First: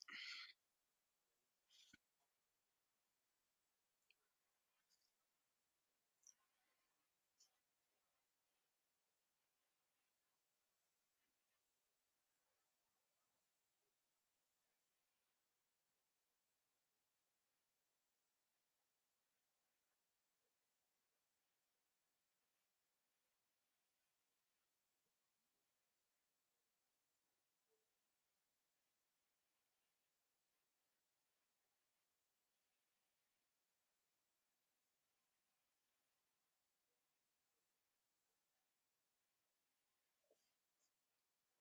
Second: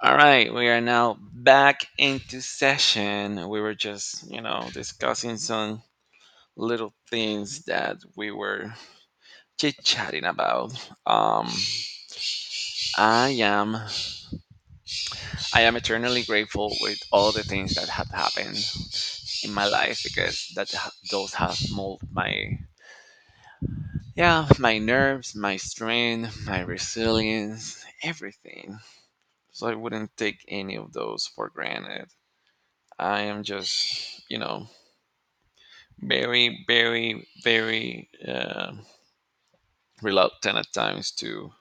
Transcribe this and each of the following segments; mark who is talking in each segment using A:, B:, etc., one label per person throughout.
A: All right, we are now back into session. We were just, you know, discussing some little things that we were chit-chatting about. Um, I am I am eternally grateful with all the things that have happened in my life because those have molded my yeah, my nerves, my strength, my resilience, everything. So I wouldn't take any of those for granted. I am just, you know, very reluctant at times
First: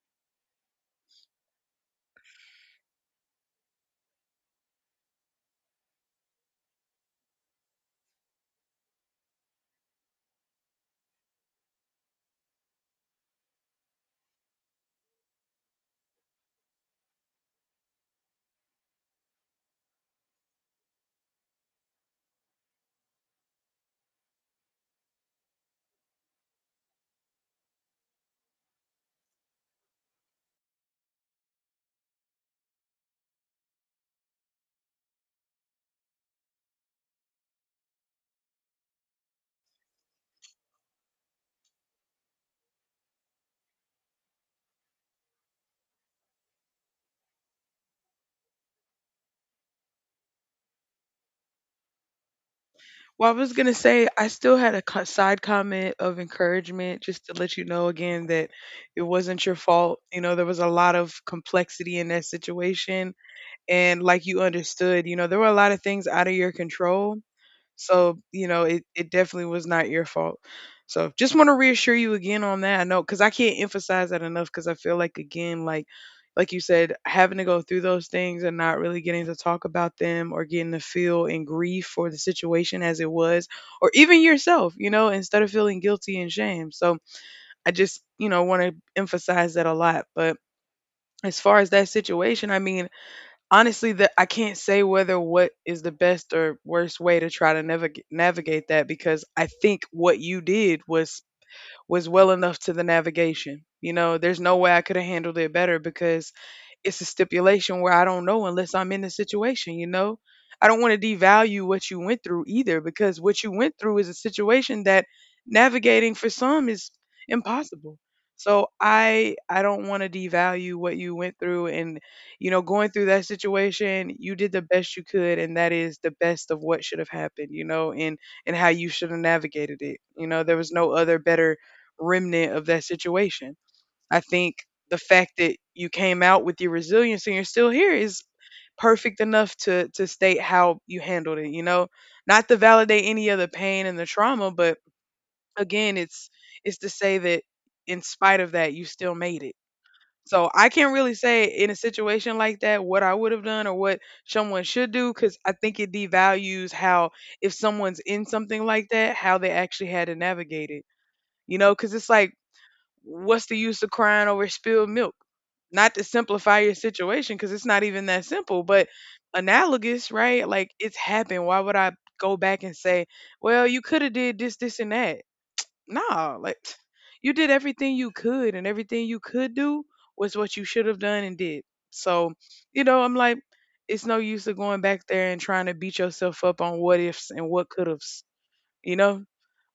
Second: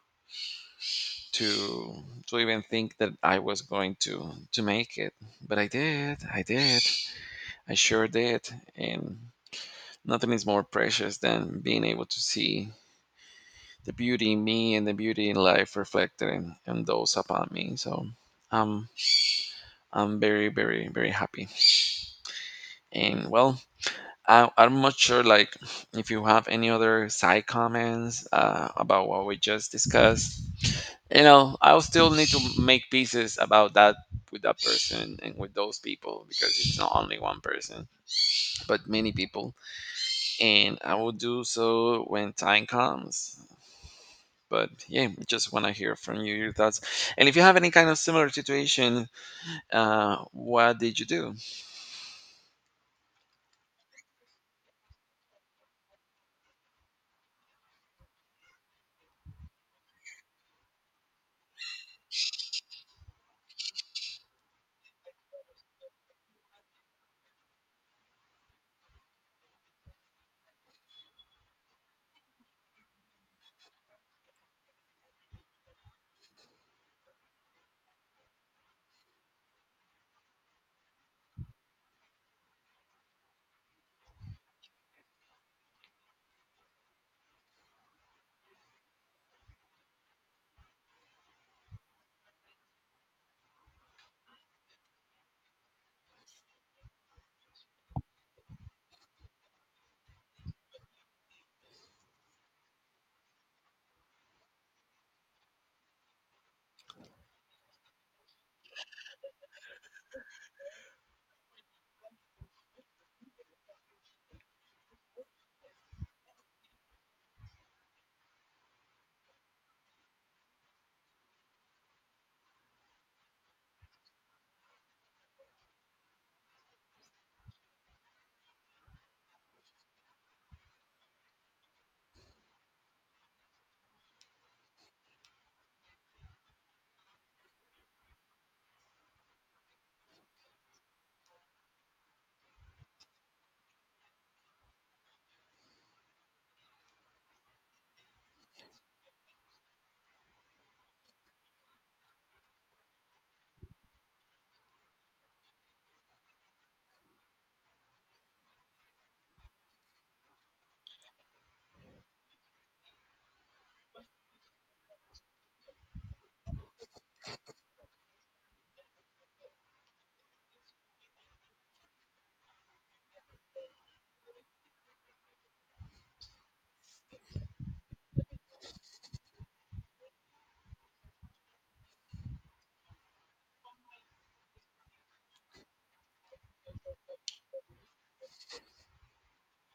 A: to to even think that I was going to make it, but I did. I sure did. And nothing is more precious than being able to see the beauty in me and the beauty in life reflected in those upon me. Um, I'm very very very happy. And, I'm not sure, like, if you have any other side comments about what we just discussed. You know, I'll still need to make pieces about that with that person and with those people because it's not only one person, but many people. And I will do so when time comes. But yeah, just want to hear from you your thoughts. And if you have any kind of similar situation, what did you do?
B: Well, I was going to say, I still had a co side comment of encouragement just to let you know again that it wasn't your fault. You know, there was a lot of complexity in that situation. And like you understood, you know, there were a lot of things out of your control. So, you know, it definitely was not your fault. So, just want to reassure you again on that. I know, because I can't emphasize that enough, because I feel like, again, like you said, having to go through those things and not really getting to talk about them or getting to feel in grief for the situation as it was, or even yourself, you know, instead of feeling guilty and shame. So, I just, you know, want to emphasize that a lot. But as far as that situation, I mean, honestly that I can't say whether what is the best or worst way to try to navigate that, because I think what you did was well enough to the navigation. You know, there's no way I could have handled it better, because it's a stipulation where I don't know unless I'm in the situation, you know? I don't want to devalue what you went through either, because what you went through is a situation that navigating for some is impossible. So I don't want to devalue what you went through. And you know, going through that situation, you did the best you could, and that is the best of what should have happened, you know, and how you should have navigated it. You know, there was no other better remnant of that situation. I think the fact that you came out with your resilience and you're still here is perfect enough to state how you handled it, you know? Not to validate any of the pain and the trauma, but again, it's to say that in spite of that, you still made it. So I can't really say in a situation like that what I would have done or what someone should do, because I think it devalues how, if someone's in something like that, how they actually had to navigate it. You know, because it's like, what's the use of crying over spilled milk? Not to simplify your situation, because it's not even that simple, but analogous, right? Like it's happened. Why would I go back and say, well, you could have did this, this, and that? No, like you did everything you could, and everything you could do was what you should have done and did. So, you know, I'm like, it's no use of going back there and trying to beat yourself up on what ifs and what could have's, you know?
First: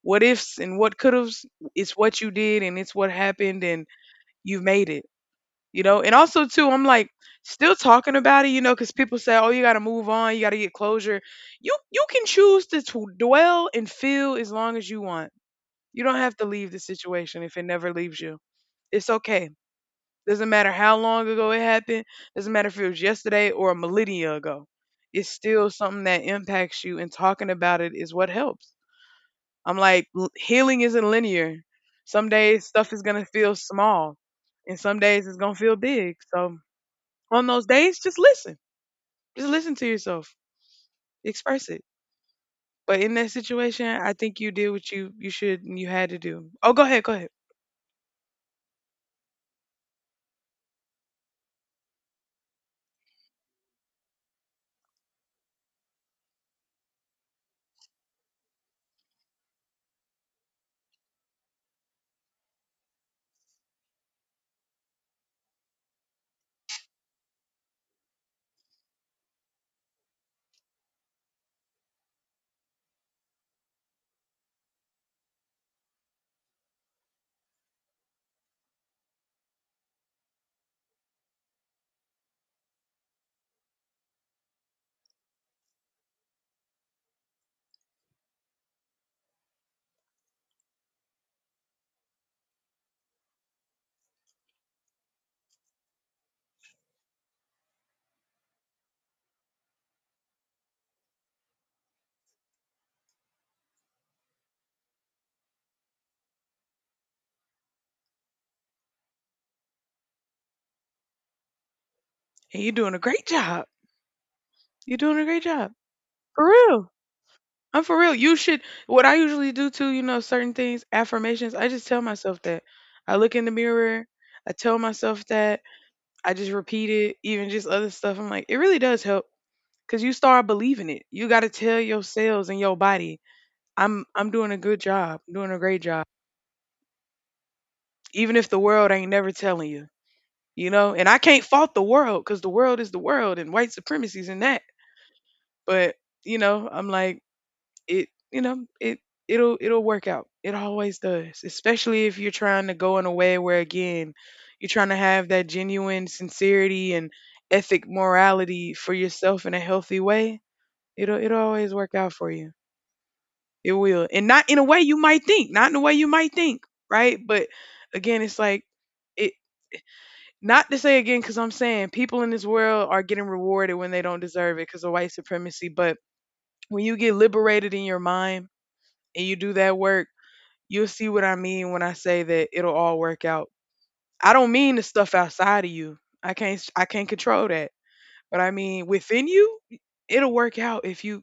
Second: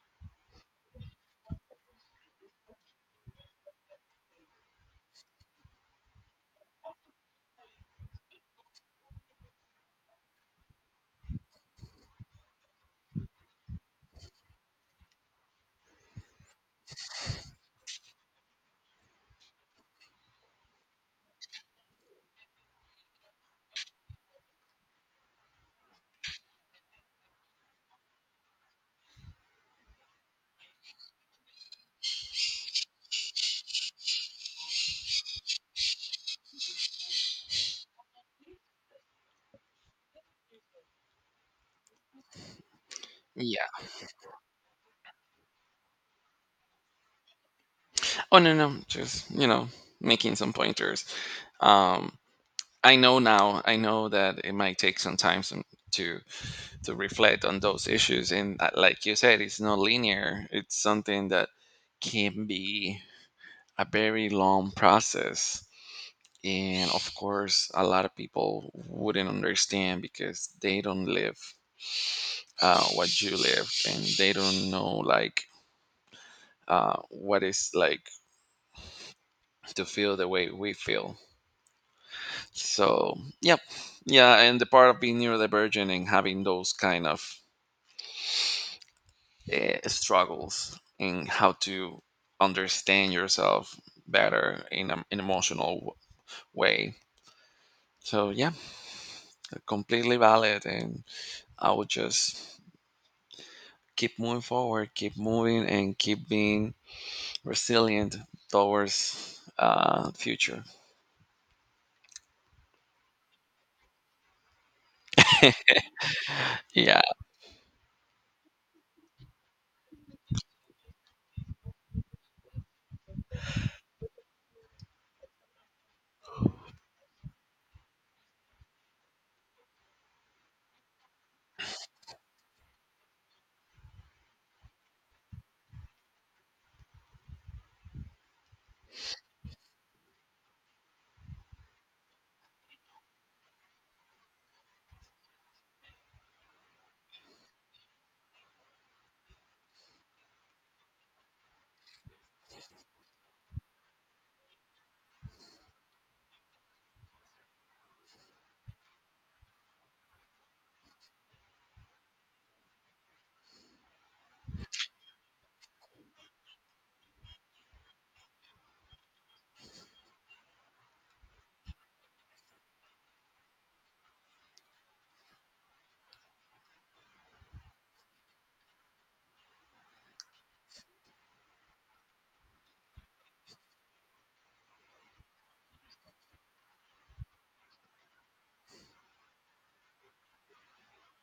B: What ifs and what could have's, it's what you did and it's what happened, and you've made it, you know? And also, too, I'm like still talking about it, you know, because people say, oh, you got to move on, you got to get closure. You can choose to dwell and feel as long as you want. You don't have to leave the situation if it never leaves you. It's okay. Doesn't matter how long ago it happened. Doesn't matter if it was yesterday or a millennia ago. It's still something that impacts you, and talking about it is what helps. I'm like, healing isn't linear. Some days stuff is going to feel small, and some days it's going to feel big. So on those days, just listen. Just listen to yourself, express it. But in that
A: Yeah.
B: situation, I think you did what you should and you had to do. Oh, go ahead, go ahead.
A: Oh, no, no, just you know, making some pointers. Um, I know now. I know that it might take some time to to reflect on those issues, and like you said, it's not linear. It's something that can be a very long process, and of course, a lot of people wouldn't understand because they don't live what you live, and they don't know like what it's like to feel the way we feel. So, yep, yeah, and the part of being neurodivergent and having those kind of struggles in how to understand yourself better in an way. So yeah, completely valid, and I would just keep moving forward, keep moving, and keep being resilient towards future.
B: And you're doing a great job. You're doing a great job. For real.
A: Yeah.
B: I'm for real. You should, what I usually do too, you know, certain things, affirmations, I just tell myself that. I look in the mirror, I tell myself that. I just repeat it, even just other stuff. I'm like, it really does help because you start believing it. You got to tell your cells and your body, I'm doing a good job, doing a great job, even if the world ain't never telling you, you know. And I can't fault the world, because the world is the world and white supremacy's and that. But you know, I'm like, it you know it'll it'll work out, it always does, especially if you're trying to go in a way where, again, you're trying to have that genuine sincerity and ethic morality for yourself in a healthy way. It'll always work out for you. It will. And not in a way you might think, not in a way you might think, right? But again, it's like, it, not to say, again, because I'm saying people in this world are getting rewarded when they don't deserve it because of white supremacy, but when you get liberated in your mind and you do that work, you'll see what I mean when I say that it'll all work out. I don't mean the stuff outside of you. I can't control that. But I mean within you, it'll work out if you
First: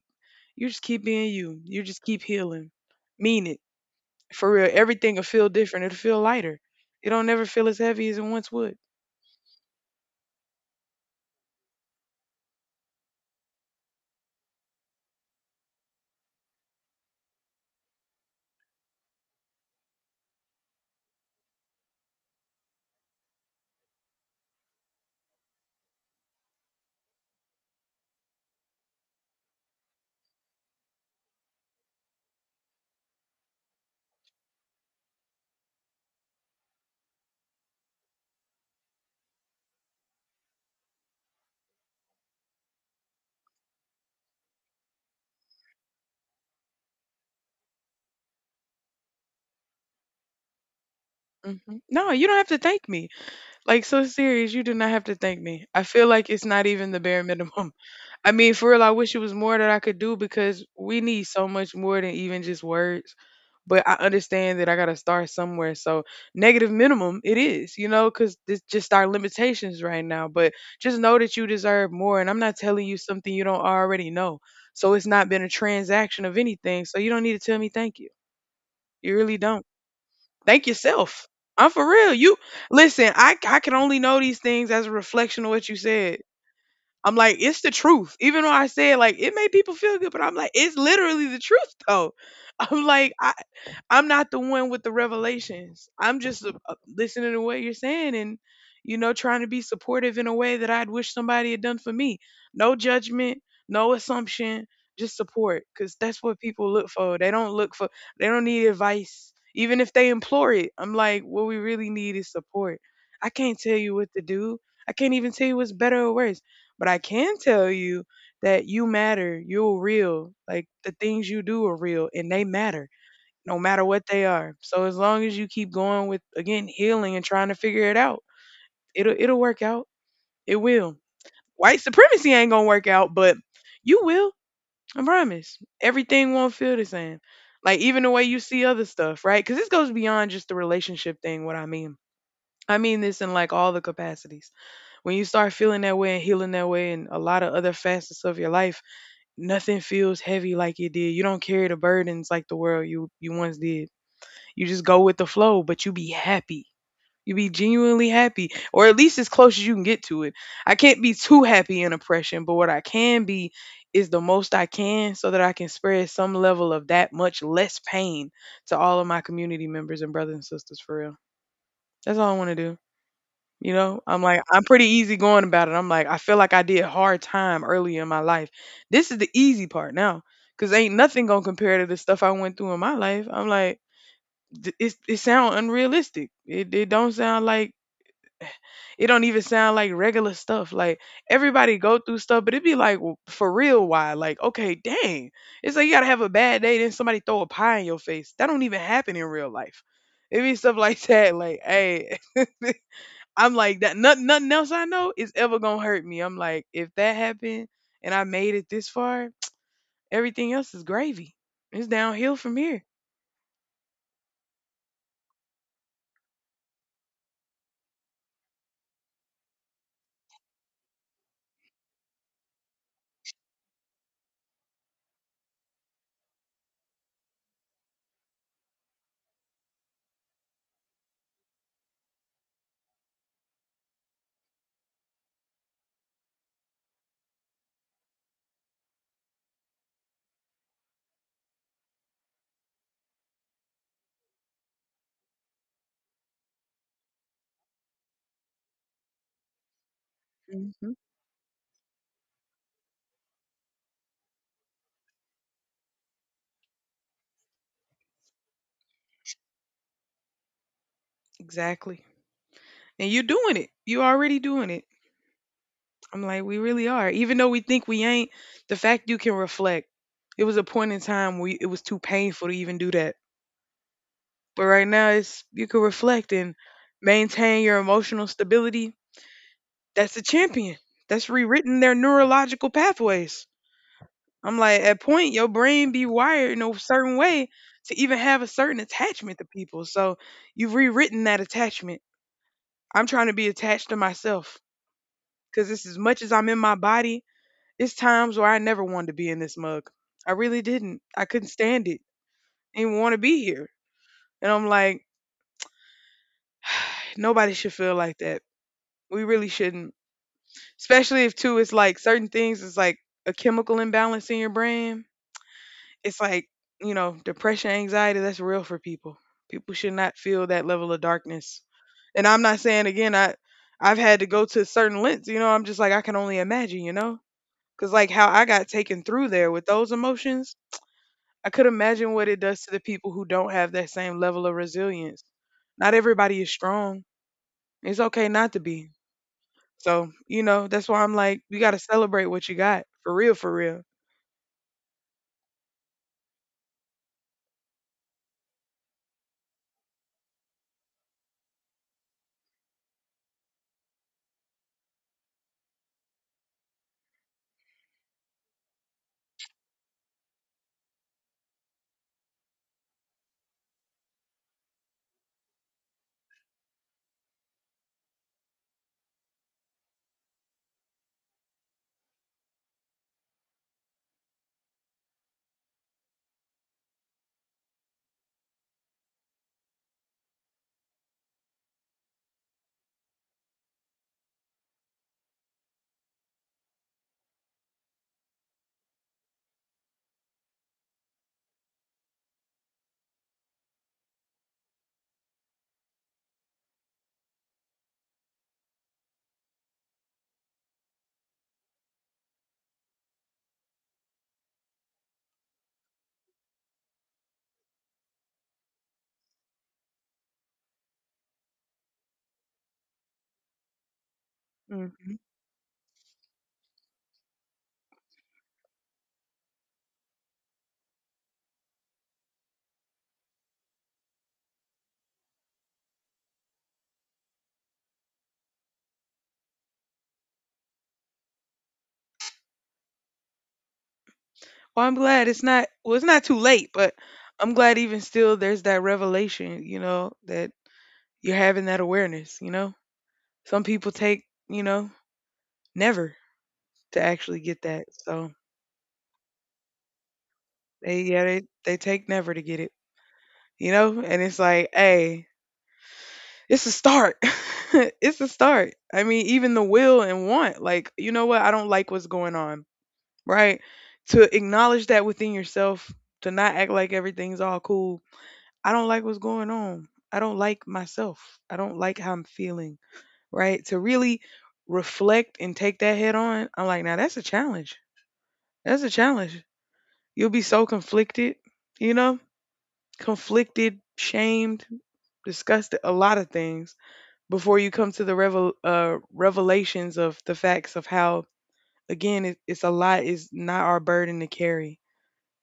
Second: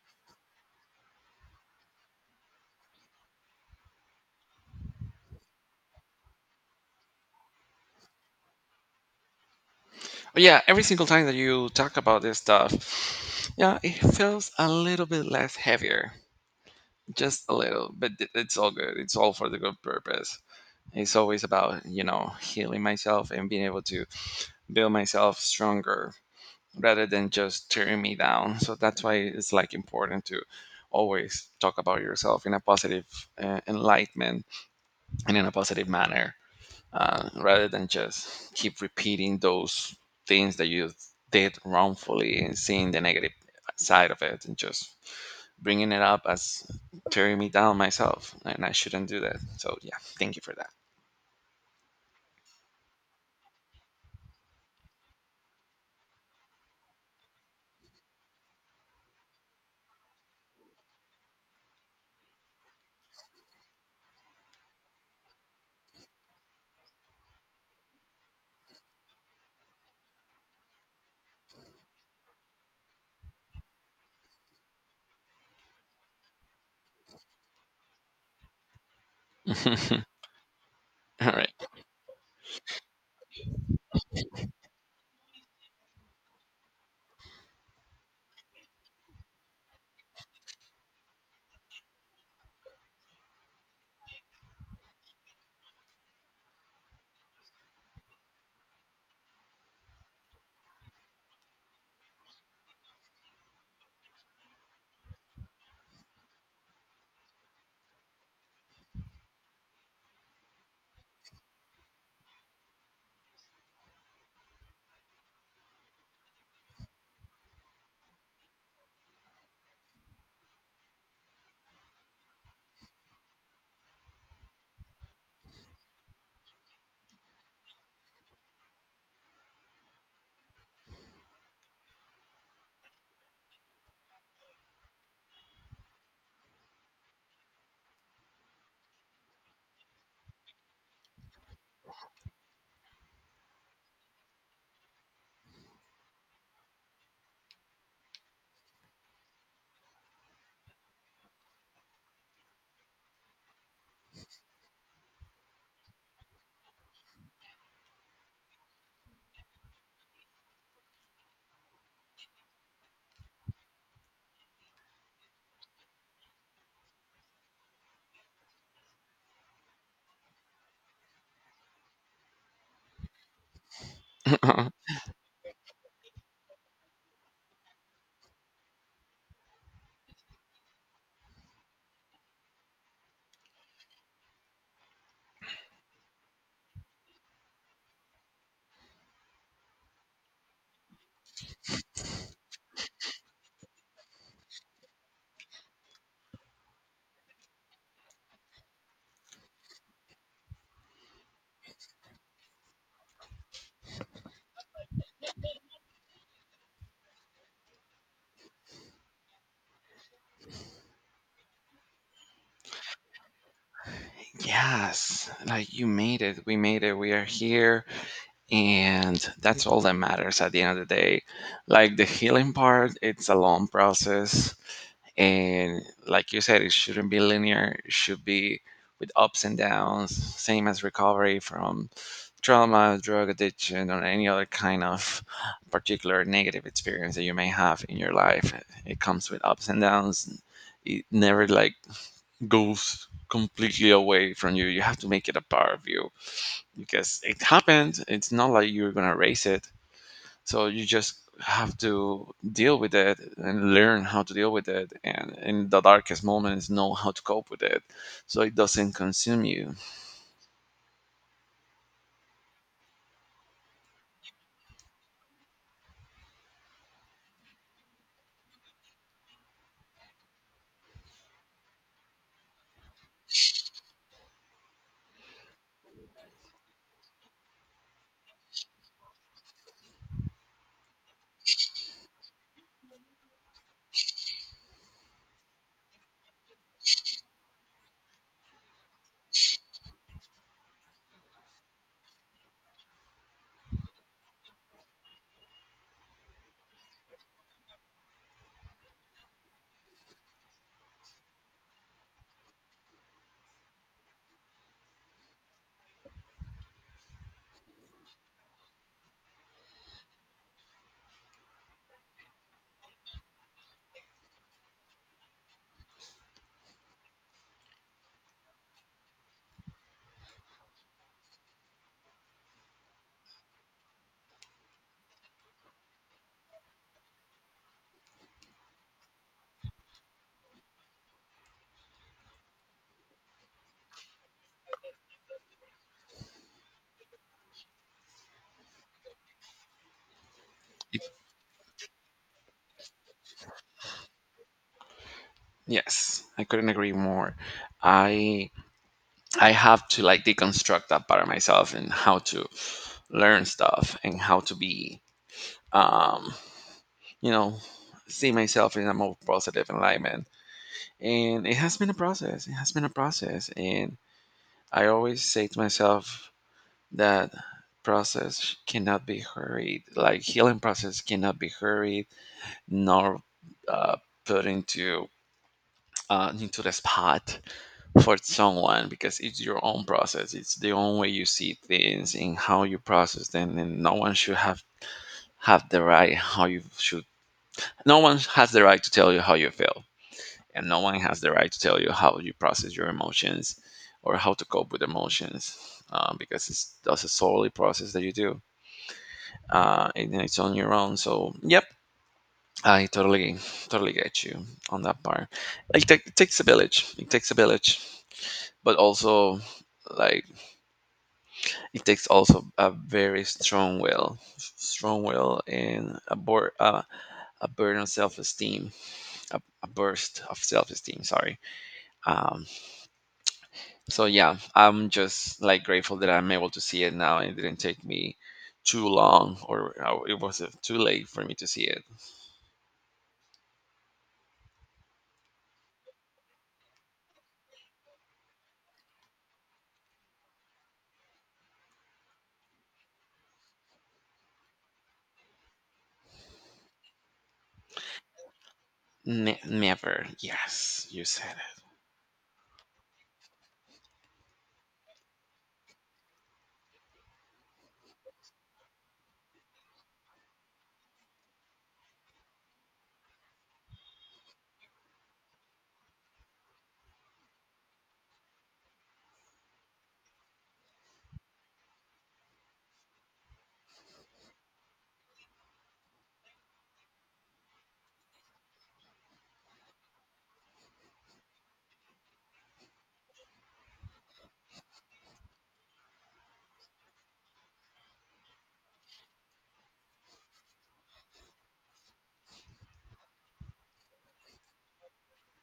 B: you just keep being you. You just keep healing. Mean it. For real. Everything'll feel different. It'll feel lighter. It don't never feel as heavy as it once would.
A: But yeah, every single time that you talk about this stuff, yeah, it feels a little bit less heavier. Just a little, but it's all good. It's all for the good purpose. It's always about, you know, healing myself and being able to build myself stronger rather than just tearing me down. So that's why it's like important to always talk about yourself in a positive enlightenment and in a positive manner rather than just keep repeating those things that you did wrongfully and seeing the negative side of it and just bringing it up as tearing me down myself, and I shouldn't do that. So yeah, thank you for that.
B: No, you don't have to thank me. Like so serious, you do not have to thank me. I feel like it's not even the bare minimum. I mean, for real, I wish it was more that I could do, because we need so much more than even just words. But I understand that I gotta start somewhere. So negative minimum it is, you know, because it's just our limitations right now. But just know that you deserve more. And I'm not telling you something you don't already know. So it's not been a transaction of anything. So you don't need to tell me thank you. You really don't. Thank yourself.
A: All right.
B: I'm for real. You listen, I can only know these things as a reflection of what you said. I'm like, it's the truth. Even though I said like it made people feel good, but I'm like, it's literally the truth though. I'm like, I, I'm not the one with the revelations. I'm just listening to what you're saying, and, you know, trying to be supportive in a way that I'd wish somebody had done for me. No judgment, no assumption, just support, because that's what people look for. They don't look for, they don't need advice. Even if they implore it, I'm like, what we really need is support. I can't tell you what to do. I can't even tell you what's better or worse, but I can tell you that you matter. You're real. Like the things you do are real and they matter no matter what they are. So as long as you keep going with, again, healing and trying to figure it out, it'll work out. It will. White supremacy ain't gonna work out, but you will. I promise. Everything won't feel the same. Like even the way you see other stuff, right? Because this goes beyond just the relationship thing. What I mean this in like all the capacities. When you start feeling that way and healing that way, and a lot of other facets of your life, nothing feels heavy like it did. You don't carry the burdens like the world you once did. You just go with the flow, but you be happy. You be genuinely happy, or at least as close as you can get to it. I can't be too happy in oppression, but what I can be is the most I can, so that I can spread some level of that much less pain to all of my community members and brothers and sisters, for real. That's all I want to do. You know, I'm like, I'm
A: Uh-uh.
B: pretty easy going about it. I'm like, I feel like I did hard time early in my life. This is the easy part now, because ain't nothing gonna compare to the stuff I went through in my life. I'm like, it's it sound unrealistic. It don't sound like it don't even sound like regular stuff. Like everybody go through stuff, but it'd be like for real why? Like okay, dang, it's like you gotta have a bad day, then somebody throw a pie in your face. That don't even happen in real life. It be stuff like that. Like hey, I'm like that. Nothing else I know is ever gonna hurt me. I'm like, if that happened and I made it this far, everything else is gravy. It's downhill from here.
A: Yes, like you made it. We made it. We are here. And that's all that matters at the end of the day. Like the healing part, it's a long process. And like you said, it shouldn't be linear, it should be with ups and downs, same as recovery from trauma, drug addiction, or any other kind of particular negative experience that you may have in your life. It comes with ups and downs. It never like goes completely away from you. You have to make it a part of you because it happened. It's not like you're going to erase it. So you
B: hmm
A: just have to deal with it and learn how to deal with it. And in the darkest moments, know how to cope with it so it doesn't consume you.
B: Exactly. And you're doing it. You already doing it. I'm like, we really are. Even though we think we ain't, the fact you can reflect. It was a point in time where it was too painful to even do that. But right now it's you can reflect and maintain your emotional stability. That's a champion. That's rewritten their neurological pathways. I'm like, at point your brain be wired in a certain way to even have a certain attachment to people. So you've rewritten that attachment. I'm trying to be attached to myself because it's as much as I'm in my body. It's times where I never wanted to be in this mug. I really didn't. I couldn't stand it. Didn't want to be here. And I'm like, nobody should feel like that. We really shouldn't. Especially if too it's like certain things is like a chemical imbalance in your brain. It's like, depression, anxiety, that's real for people. People should not feel that level of darkness. And I'm not saying again, I've had to go to certain lengths, you know, I'm just like I can only imagine, you know? Cuz like how I got taken through there with those emotions, I could imagine what it does to the people who don't have that same level of resilience. Not everybody is strong. It's okay not to be. So, you know, that's why I'm like, you got to celebrate what you got for real, for real.
A: Yes, I couldn't agree more. I I have to like deconstruct that part of myself and how to learn stuff and how to be um, you know, see myself in a more positive enlightenment. And it has been a process it has been a process And I always say to myself that process cannot be hurried. Like healing process cannot be hurried, nor uh, put into the spot for someone, because it's your own process. It's the own way you see things and how you process them. And no one should have the right how you should no one has the right to tell you how you feel, and no one has the right to tell you how you process your emotions or how to cope with emotions, because it's that's a solely process that you do, and it's on your own. So yep, I totally get you on that part. It takes a village. It takes a village. But also, like, it takes also a very strong will strong
B: Hmm.
A: will and a burden of self-esteem, a burst of self-esteem, sorry. um, so yeah, I'm just like grateful that I'm able to see it now. It didn't take me too long, or it was too late for me to see it.
B: Well, I'm glad it's not, well, it's not too late, but I'm glad even still there's that revelation, you know, that you're having that awareness, you know? Some people take, you know, never to actually get that. So,
A: Never, yes,
B: they,
A: you
B: yeah,
A: said
B: they,
A: it.
B: they take never to get it, you know? And it's like, hey, it's a start. It's a start. I mean, even the will and want, like, you know what? I don't like what's going on, right? To acknowledge that within yourself, to not act like everything's all cool. I don't like what's going on. I don't like myself. I don't like how I'm feeling, right? To really reflect and take that head on, I'm like, now that's a challenge. That's a challenge. You'll be so conflicted, you know? Conflicted, shamed, disgusted, a lot of things before you come to the revelations of the facts of how again it's a lot is not our burden to carry.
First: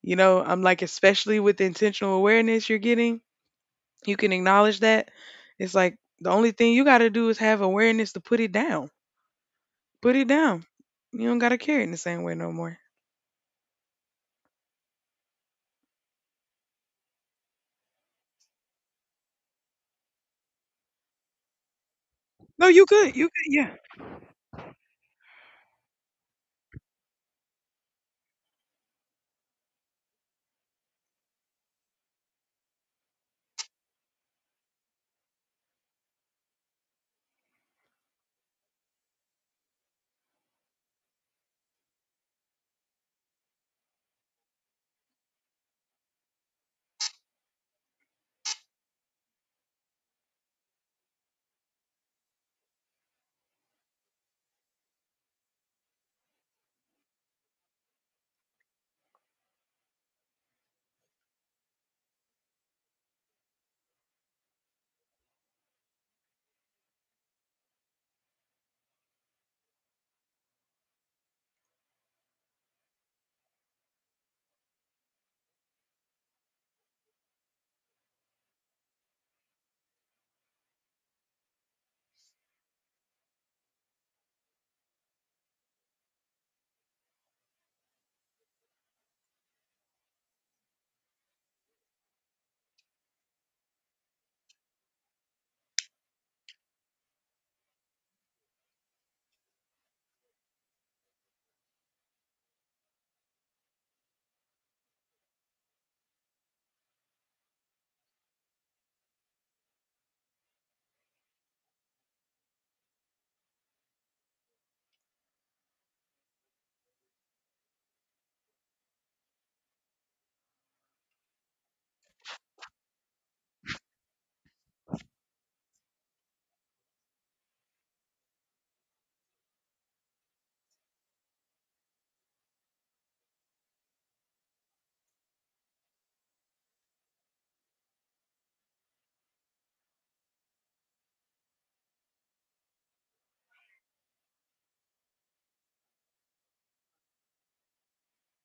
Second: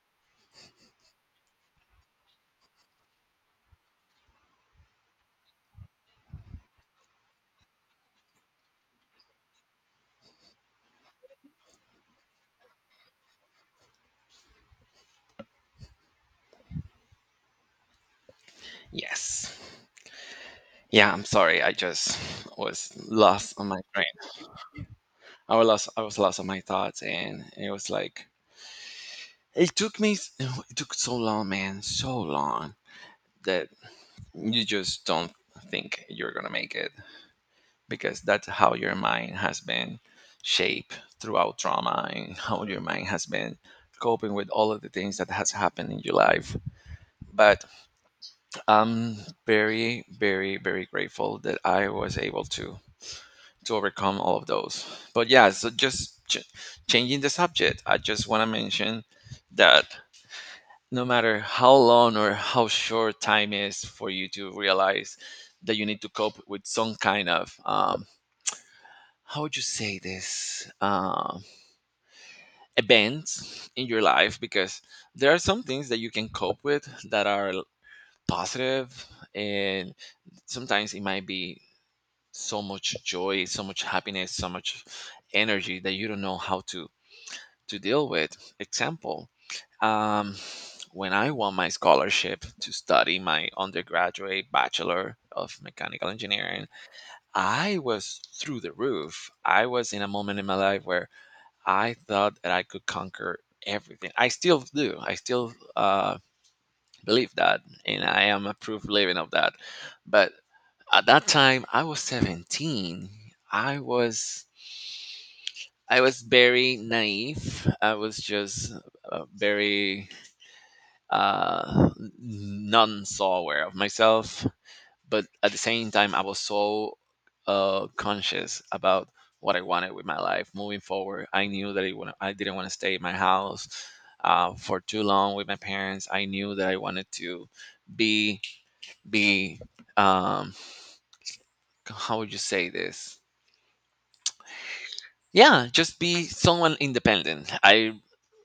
B: You know, I'm like, especially with the intentional awareness you're getting, you can acknowledge that. It's like the only thing you got to do is have awareness to put it down. Put it down. You don't got to carry it in the same way no more.
A: Yes. Yeah, I'm sorry, I just
B: No, you
A: was
B: could, you could,
A: lost on
B: yeah.
A: my brain. I was lost I was lost on my thoughts, and it was like It took me, s- it took so long, man, so long, that you just don't think you're gonna make it, because that's how your mind has been shaped throughout trauma, and how your mind has been coping with all of the things that has happened in your life. But I'm very, very, very grateful that I was able to overcome all of those. But yeah, so just changing the subject, I just want to mention that no matter how long or how short time is for you to realize that you need to cope with some kind of how would you say this, events in your life, because there are some things that you can cope with that positive, and sometimes it might be so much joy, so much happiness, so much energy that you don't know how to deal with. Example. Um, when I won my scholarship to study my undergraduate bachelor of mechanical engineering, I was through the roof. I was in a moment in my life where I thought that I could conquer everything. I still do. I still believe that, and I am a proof living of that. But at that time, I was 17. I was I was very naive. I was just very uh, none so aware of myself, but at the same time, I was so conscious about what I wanted with my life moving forward. I knew that I didn't want to stay in my house for too long with my parents. I knew that I wanted to be be um, how would you say this? Yeah, just be someone independent. I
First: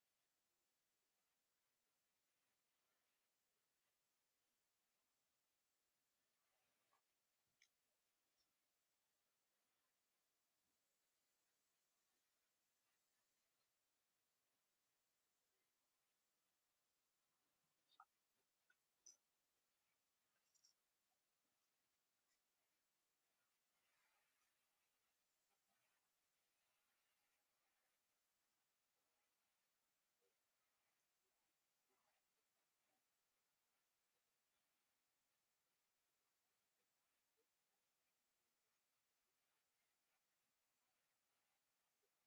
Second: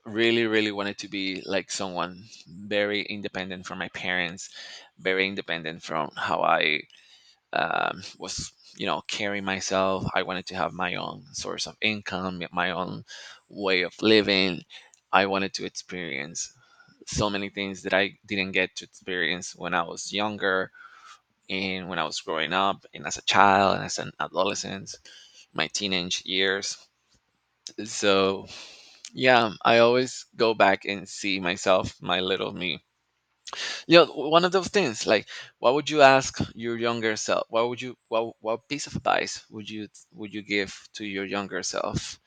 A: really really wanted to be like someone very independent from my parents, very independent from how I was, you know, carrying myself. I wanted to have my own source of income, my own way of living. I wanted to experience so many things that I didn't get to experience when I was younger and when I was growing up and as a child and as an adolescent, my teenage years. So yeah, I always go back and see myself, my little me. You know, one of those things, like what would you ask your younger self? What piece of advice would you give to your younger self?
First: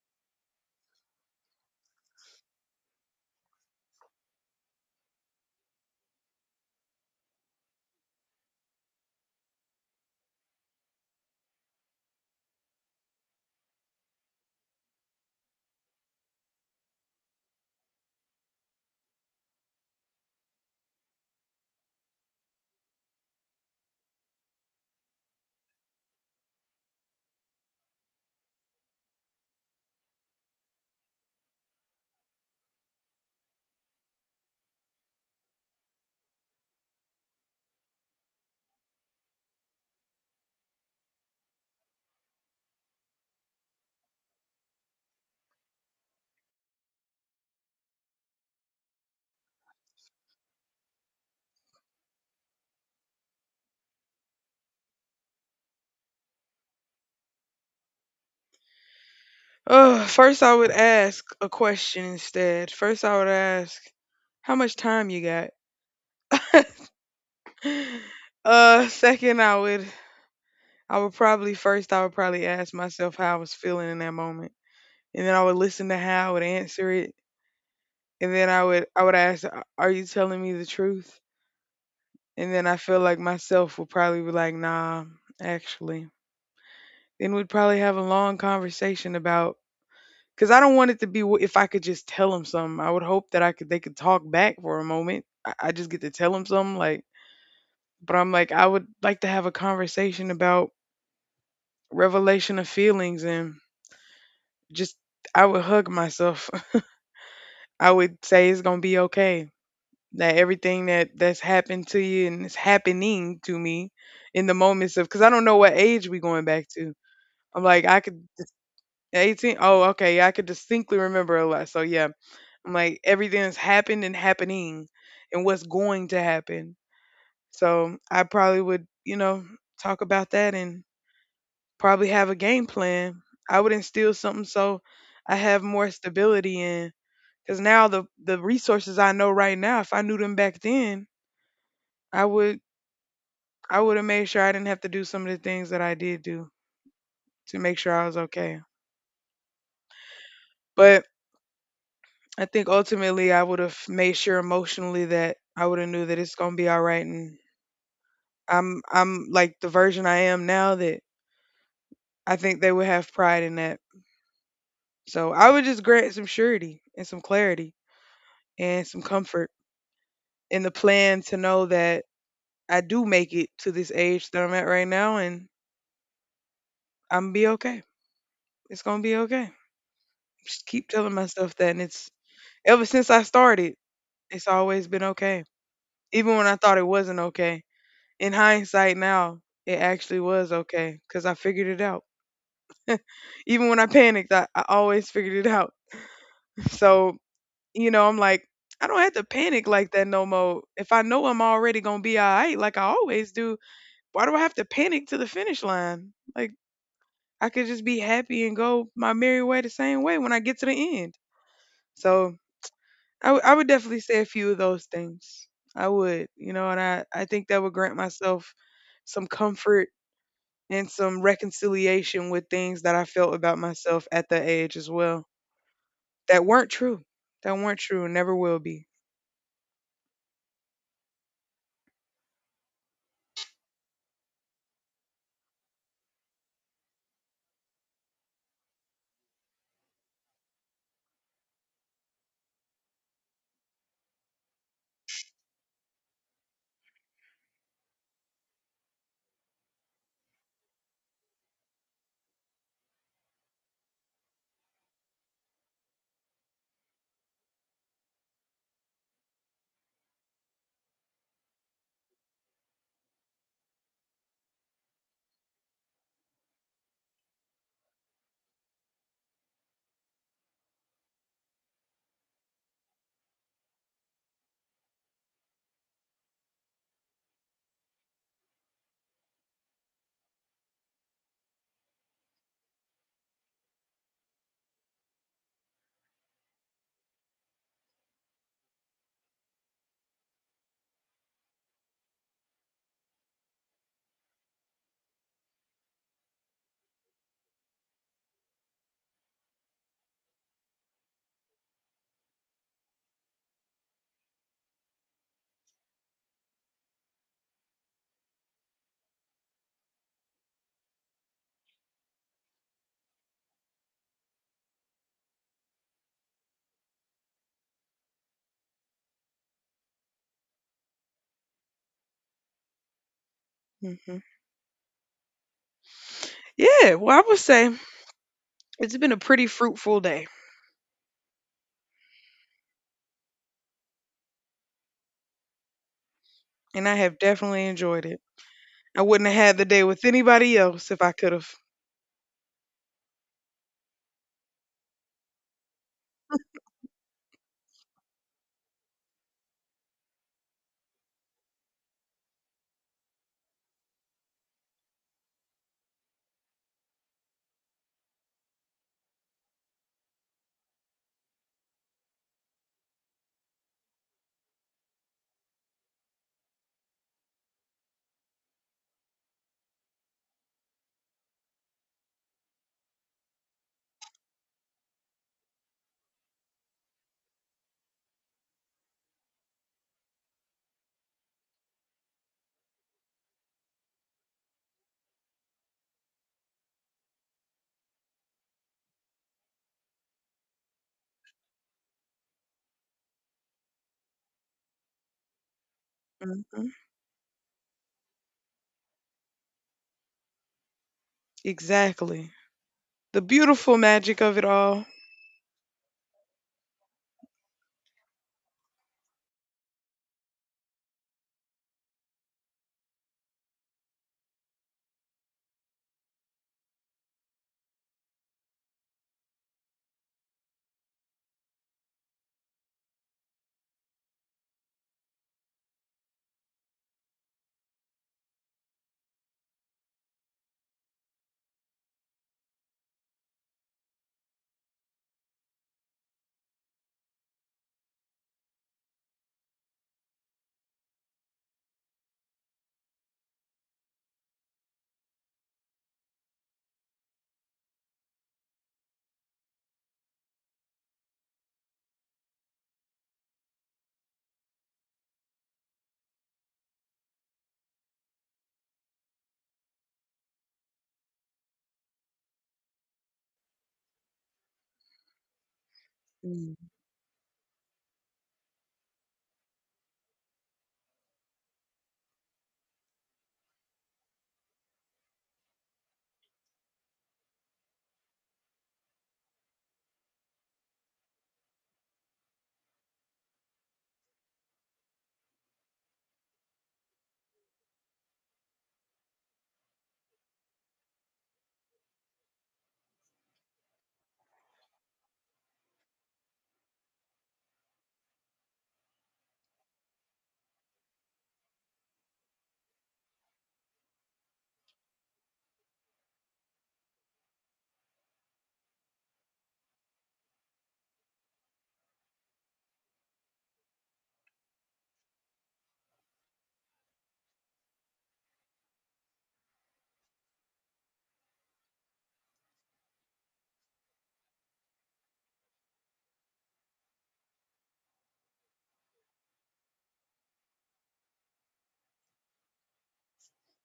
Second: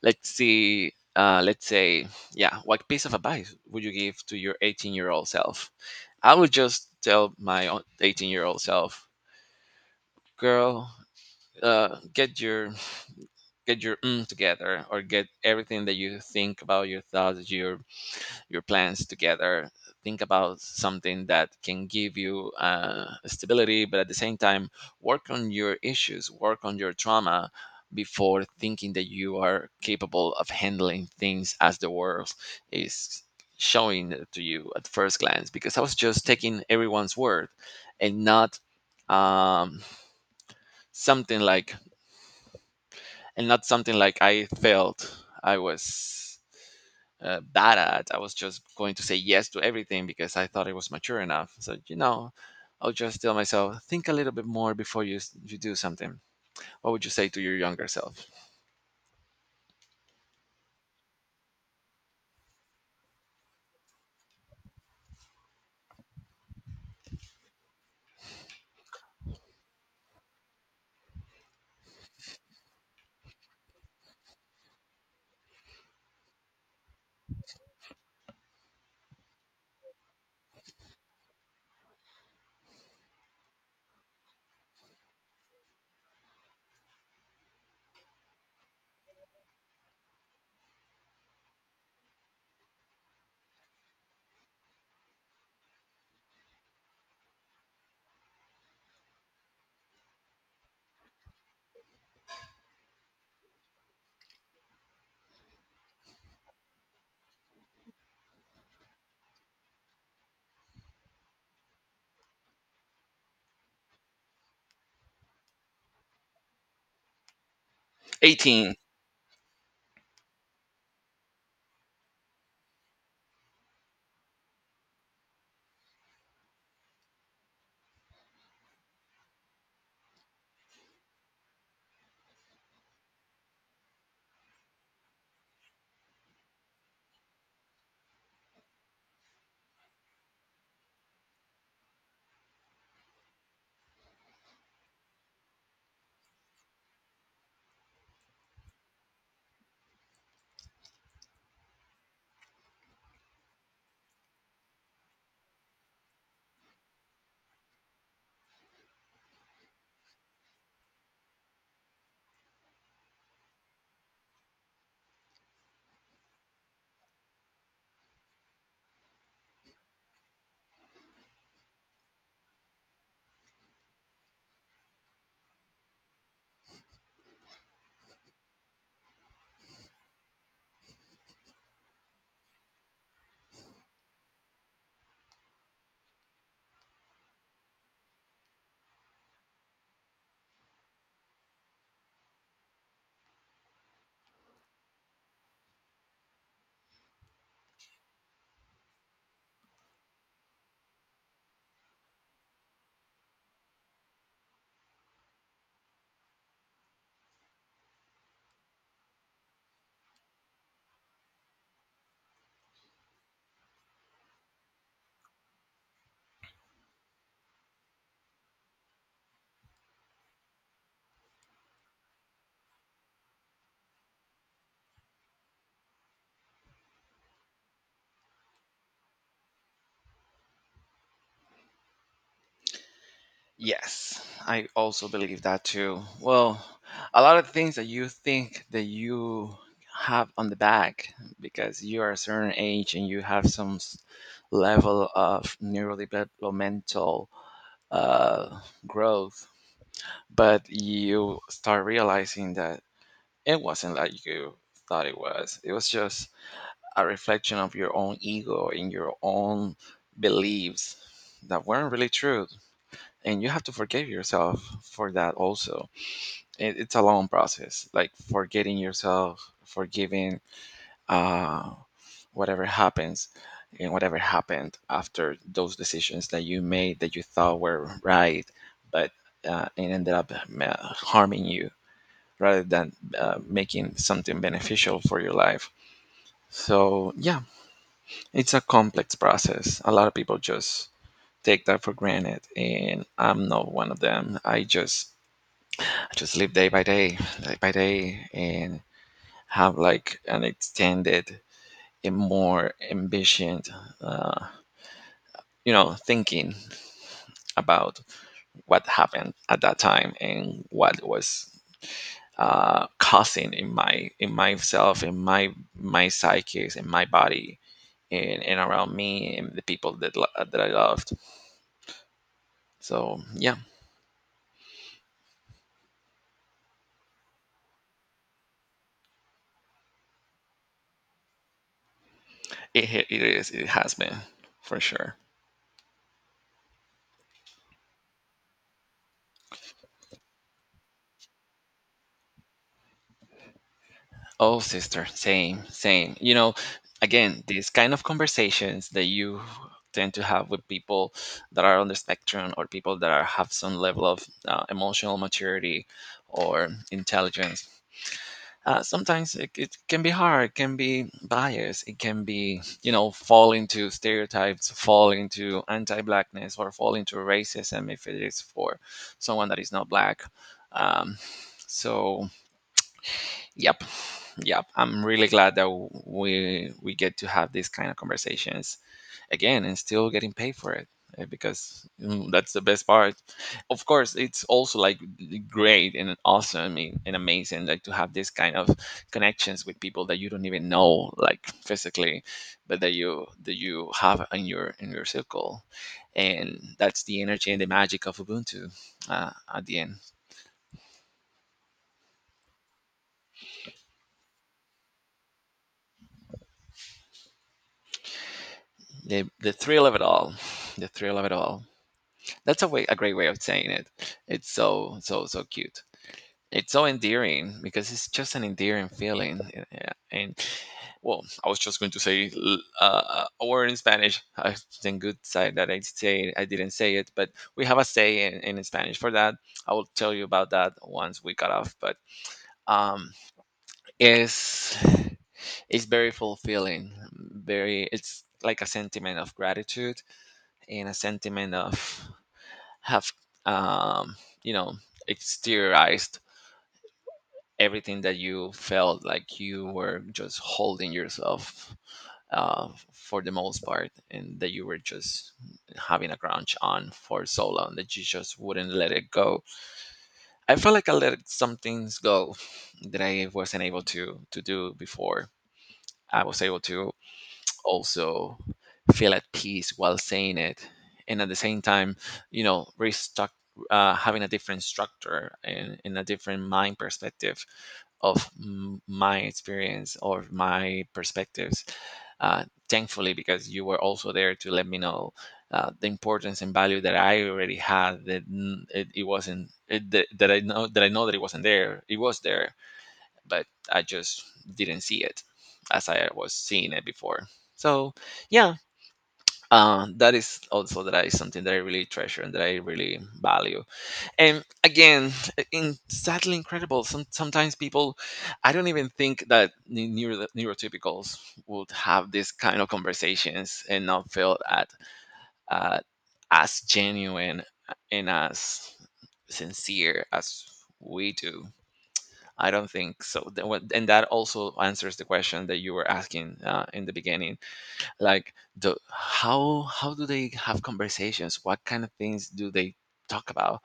A: Let's see, let's say yeah, what piece of advice would you give to your 18-year-old self? I would just tell my 18-year-old self, "Girl, get your together, or get everything that you think about, your thoughts, your plans together. Think about something that can give you stability, but at the same time work on your issues, work on your trauma before thinking that you are capable of handling things as the world is showing it to you at first glance, because I was just taking everyone's word, and not um, something like and not something like I felt I was bad at. I was just going to say yes to everything because I thought I was mature enough. So you know, I'll just tell myself think a little bit more before you do something. What would you say to your younger self?"
B: First I would ask a question instead. First I would ask, how much time you got? Second I would, I would probably first I would probably ask myself how I was feeling in that moment. And then I would listen to how I would answer it. And then I would ask, "A- Are you telling me the truth?" And then I feel like myself would probably be like, nah, actually. Then we'd probably have a long conversation about, because I don't want it to be wh- if I could just tell them something. I would hope that I could, they could talk back for a moment. I just get to tell them something like, but I'm like I would like to have a conversation about revelation of feelings and just, I would hug myself. I would say it's gonna be okay. That everything that that's happened to you and is happening to me in the moments of, because I don't know what age we going back to. I'm like I could dis-
A: 18.
B: 18. Oh, okay, I could distinctly remember a lot. So yeah, I'm like everything that's happened and happening, and what's going to happen. So I probably would, you know, talk about that and probably have a game plan. I would instill something so I have more stability and, cause now the resources I know right now, if I knew them back then, I would I would have made sure I didn't have to do some of the things that I did do to make sure I was okay. But I think ultimately I would have made sure emotionally that I would have knew that it's gonna be all right, and I'm like the version I am now that I think they would have pride in that. So I would just grant some surety and some clarity and some comfort in the plan to know that I do make it to this age that I'm at right now, and I'm be okay. It's gonna be okay. Just keep telling myself that, and it's, ever since I started, it's always been okay. Even when I thought it wasn't okay, in hindsight now, it actually was okay because I figured it out. Even when I panicked, I always figured it out. So you know, I'm like, I don't have to panic like that no more. If I know I'm already gonna be all right, like I always do, why do I have to panic to the finish line? Like I could just be happy and go my merry way the same way when I get to the end. So I would definitely say a few of those things. I would, you know, and I think that would grant myself some comfort and some reconciliation with things that I felt about myself at that age as well that weren't true, that weren't true, and never will be.
A: Yes, I also believe that too. Well, a lot of things that you think that you have on the back because you are a certain age and you have some level of neurodevelopmental uh, growth, but you start realizing that it wasn't like you thought it was. It was just a reflection of your own ego and your own beliefs that weren't really true, and you have to forgive yourself for that also. It's a long process, like forgetting yourself, forgiving uh, whatever happens and whatever happened after those decisions that you made that you thought were right, but it ended up harming you rather than making something beneficial for your life. So yeah, it's a complex process. A lot of people just take that for granted, and I'm not one of them. I just live day by day, and have, like, an extended and more ambitious, uh, thinking about what happened at that time and what was causing in my, in myself, in my psyches, in my body, and around me and the people that that I loved. So yeah,
B: Hmm. Yeah, well, I would say it's been a pretty fruitful day,
A: it it is it has been for sure.
B: and I have definitely enjoyed it. I wouldn't have had the day with anybody else if I could have.
A: Oh, sister, same, same. You know, again, these kind of conversations that you tend to have with people that are on the spectrum, or people that are, have some level of emotional maturity or intelligence. Sometimes it can be hard, it can be biased, it can be, you know, fall into stereotypes, fall into anti blackness, or fall into racism if it is for someone that is not black. Um, so, yep, yeah, I'm really glad that we get to have these kind of conversations again and still getting paid for it, eh, because, that's the best part. Of course, it's also, like, great and awesome and amazing, like, to have this kind of connections with people that you don't even know, like, physically, but that you have in your circle. And
B: Hmm.
A: that's the energy and the magic of Ubuntu, at the end.
B: Exactly. The beautiful magic of it all.
A: The thrill of it all, the thrill of it all. That's a way, a great way of saying it. It's so, so, so cute. It's so endearing because it's just an endearing feeling. Yeah. And well, I was just going to say a word in Spanish. I think good side that I say I didn't say it, but we have a say in Spanish for that. I will tell you about that once we cut off. But um, it's it's very fulfilling. Very, it's like a sentiment of gratitude, and a sentiment of have, um, you know exteriorized everything that you felt like you were just holding yourself for the most part, and that you were just having a crunch on for so long that you just wouldn't let it go. I felt like I let some things go that I wasn't able to do before. I was
B: Mm.
A: able to also feel at peace while saying it, and at the same time, you know, restruct, having a different structure and a different mind perspective of my experience or my perspectives. Thankfully, because you were also there to let me know the importance and value that I already had, that it, it wasn't it, that I know that I know that it wasn't there, it was there, but I just didn't see it as I was seeing it before. So yeah, that is also, that is something that I really treasure and that I really value. And again, in sadly incredible. Sometimes people, I don't even think that neurotypicals would have this kind of conversations and not feel at uh, as genuine and as sincere as we do. I don't think so. And that also answers the question that you were asking, in the beginning, like, the how do they have conversations? What kind of things do they talk about?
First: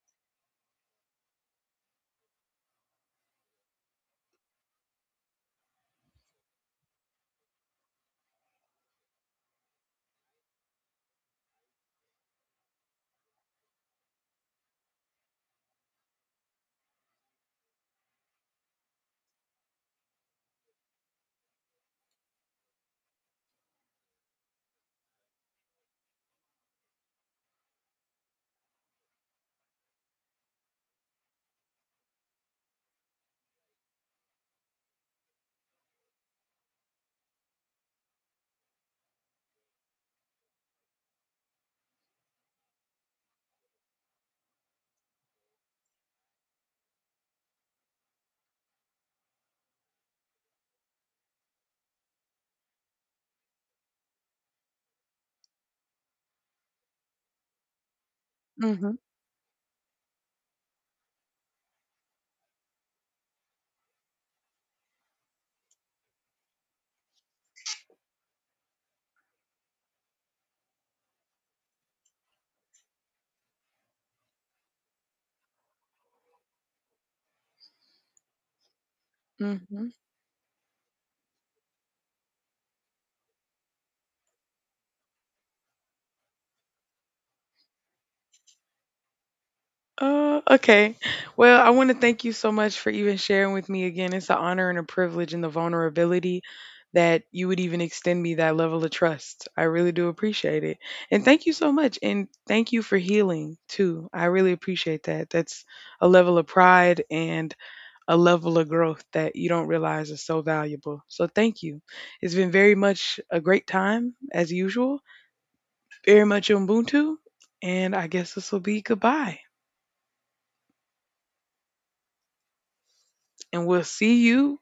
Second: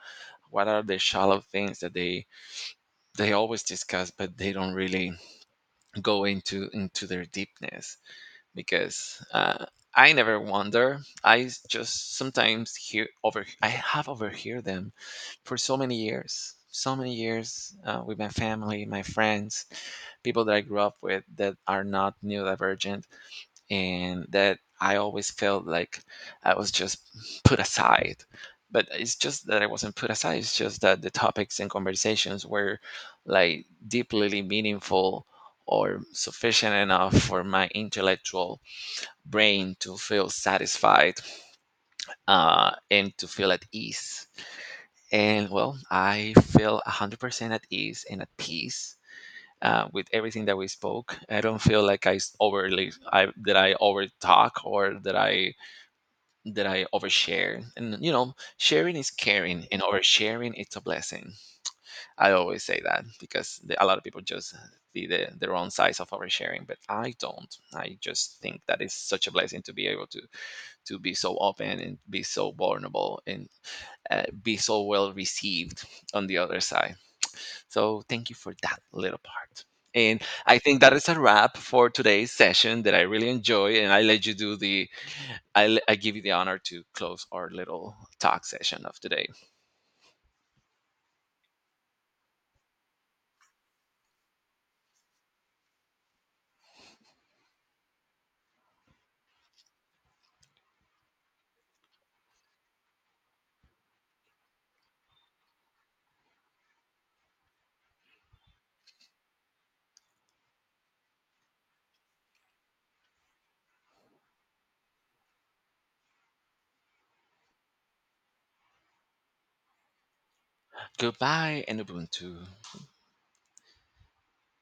A: What are the shallow things that they always discuss, but they don't really go into their deepness? Because I never wonder. Just sometimes hear over. I have overheard them for so many years, so many years, with my family, my friends, people that I grew up with that are not neurodivergent, and that I always felt like I was just put aside. But it's just that I wasn't put aside, it's just that the topics and conversations were like deeply meaningful or sufficient enough for my intellectual brain to feel satisfied, and to feel at ease. And well, I feel 100% at ease and at peace, with everything that we spoke. I don't feel like overly I, that I over talk or that I overshare. And you know, sharing
B: Mhm,
A: is caring, and oversharing, it's a blessing. I always say that because a lot of people just see the wrong sides of oversharing, but I don't. I just think that it's such a blessing to be able to be so open and be so vulnerable and be so well received on the other side. So thank you for that little part.
B: mhm.
A: And I think that is a wrap for today's session that I really enjoy. And I let you do the, I give you the honor to close our little talk session of today.
B: Oh, okay. Well, I want to thank you so much for even sharing with me again. It's an honor and a privilege and the vulnerability that you would even extend me that level of trust. I really do appreciate it. And thank you so much. And thank you for healing too. I really appreciate that. That's a level of pride and a level of growth that you don't realize is so valuable. So thank you. It's been very much a great time as usual. Very much Ubuntu. And I guess this will be goodbye.
A: Goodbye and Ubuntu.
B: And we'll see you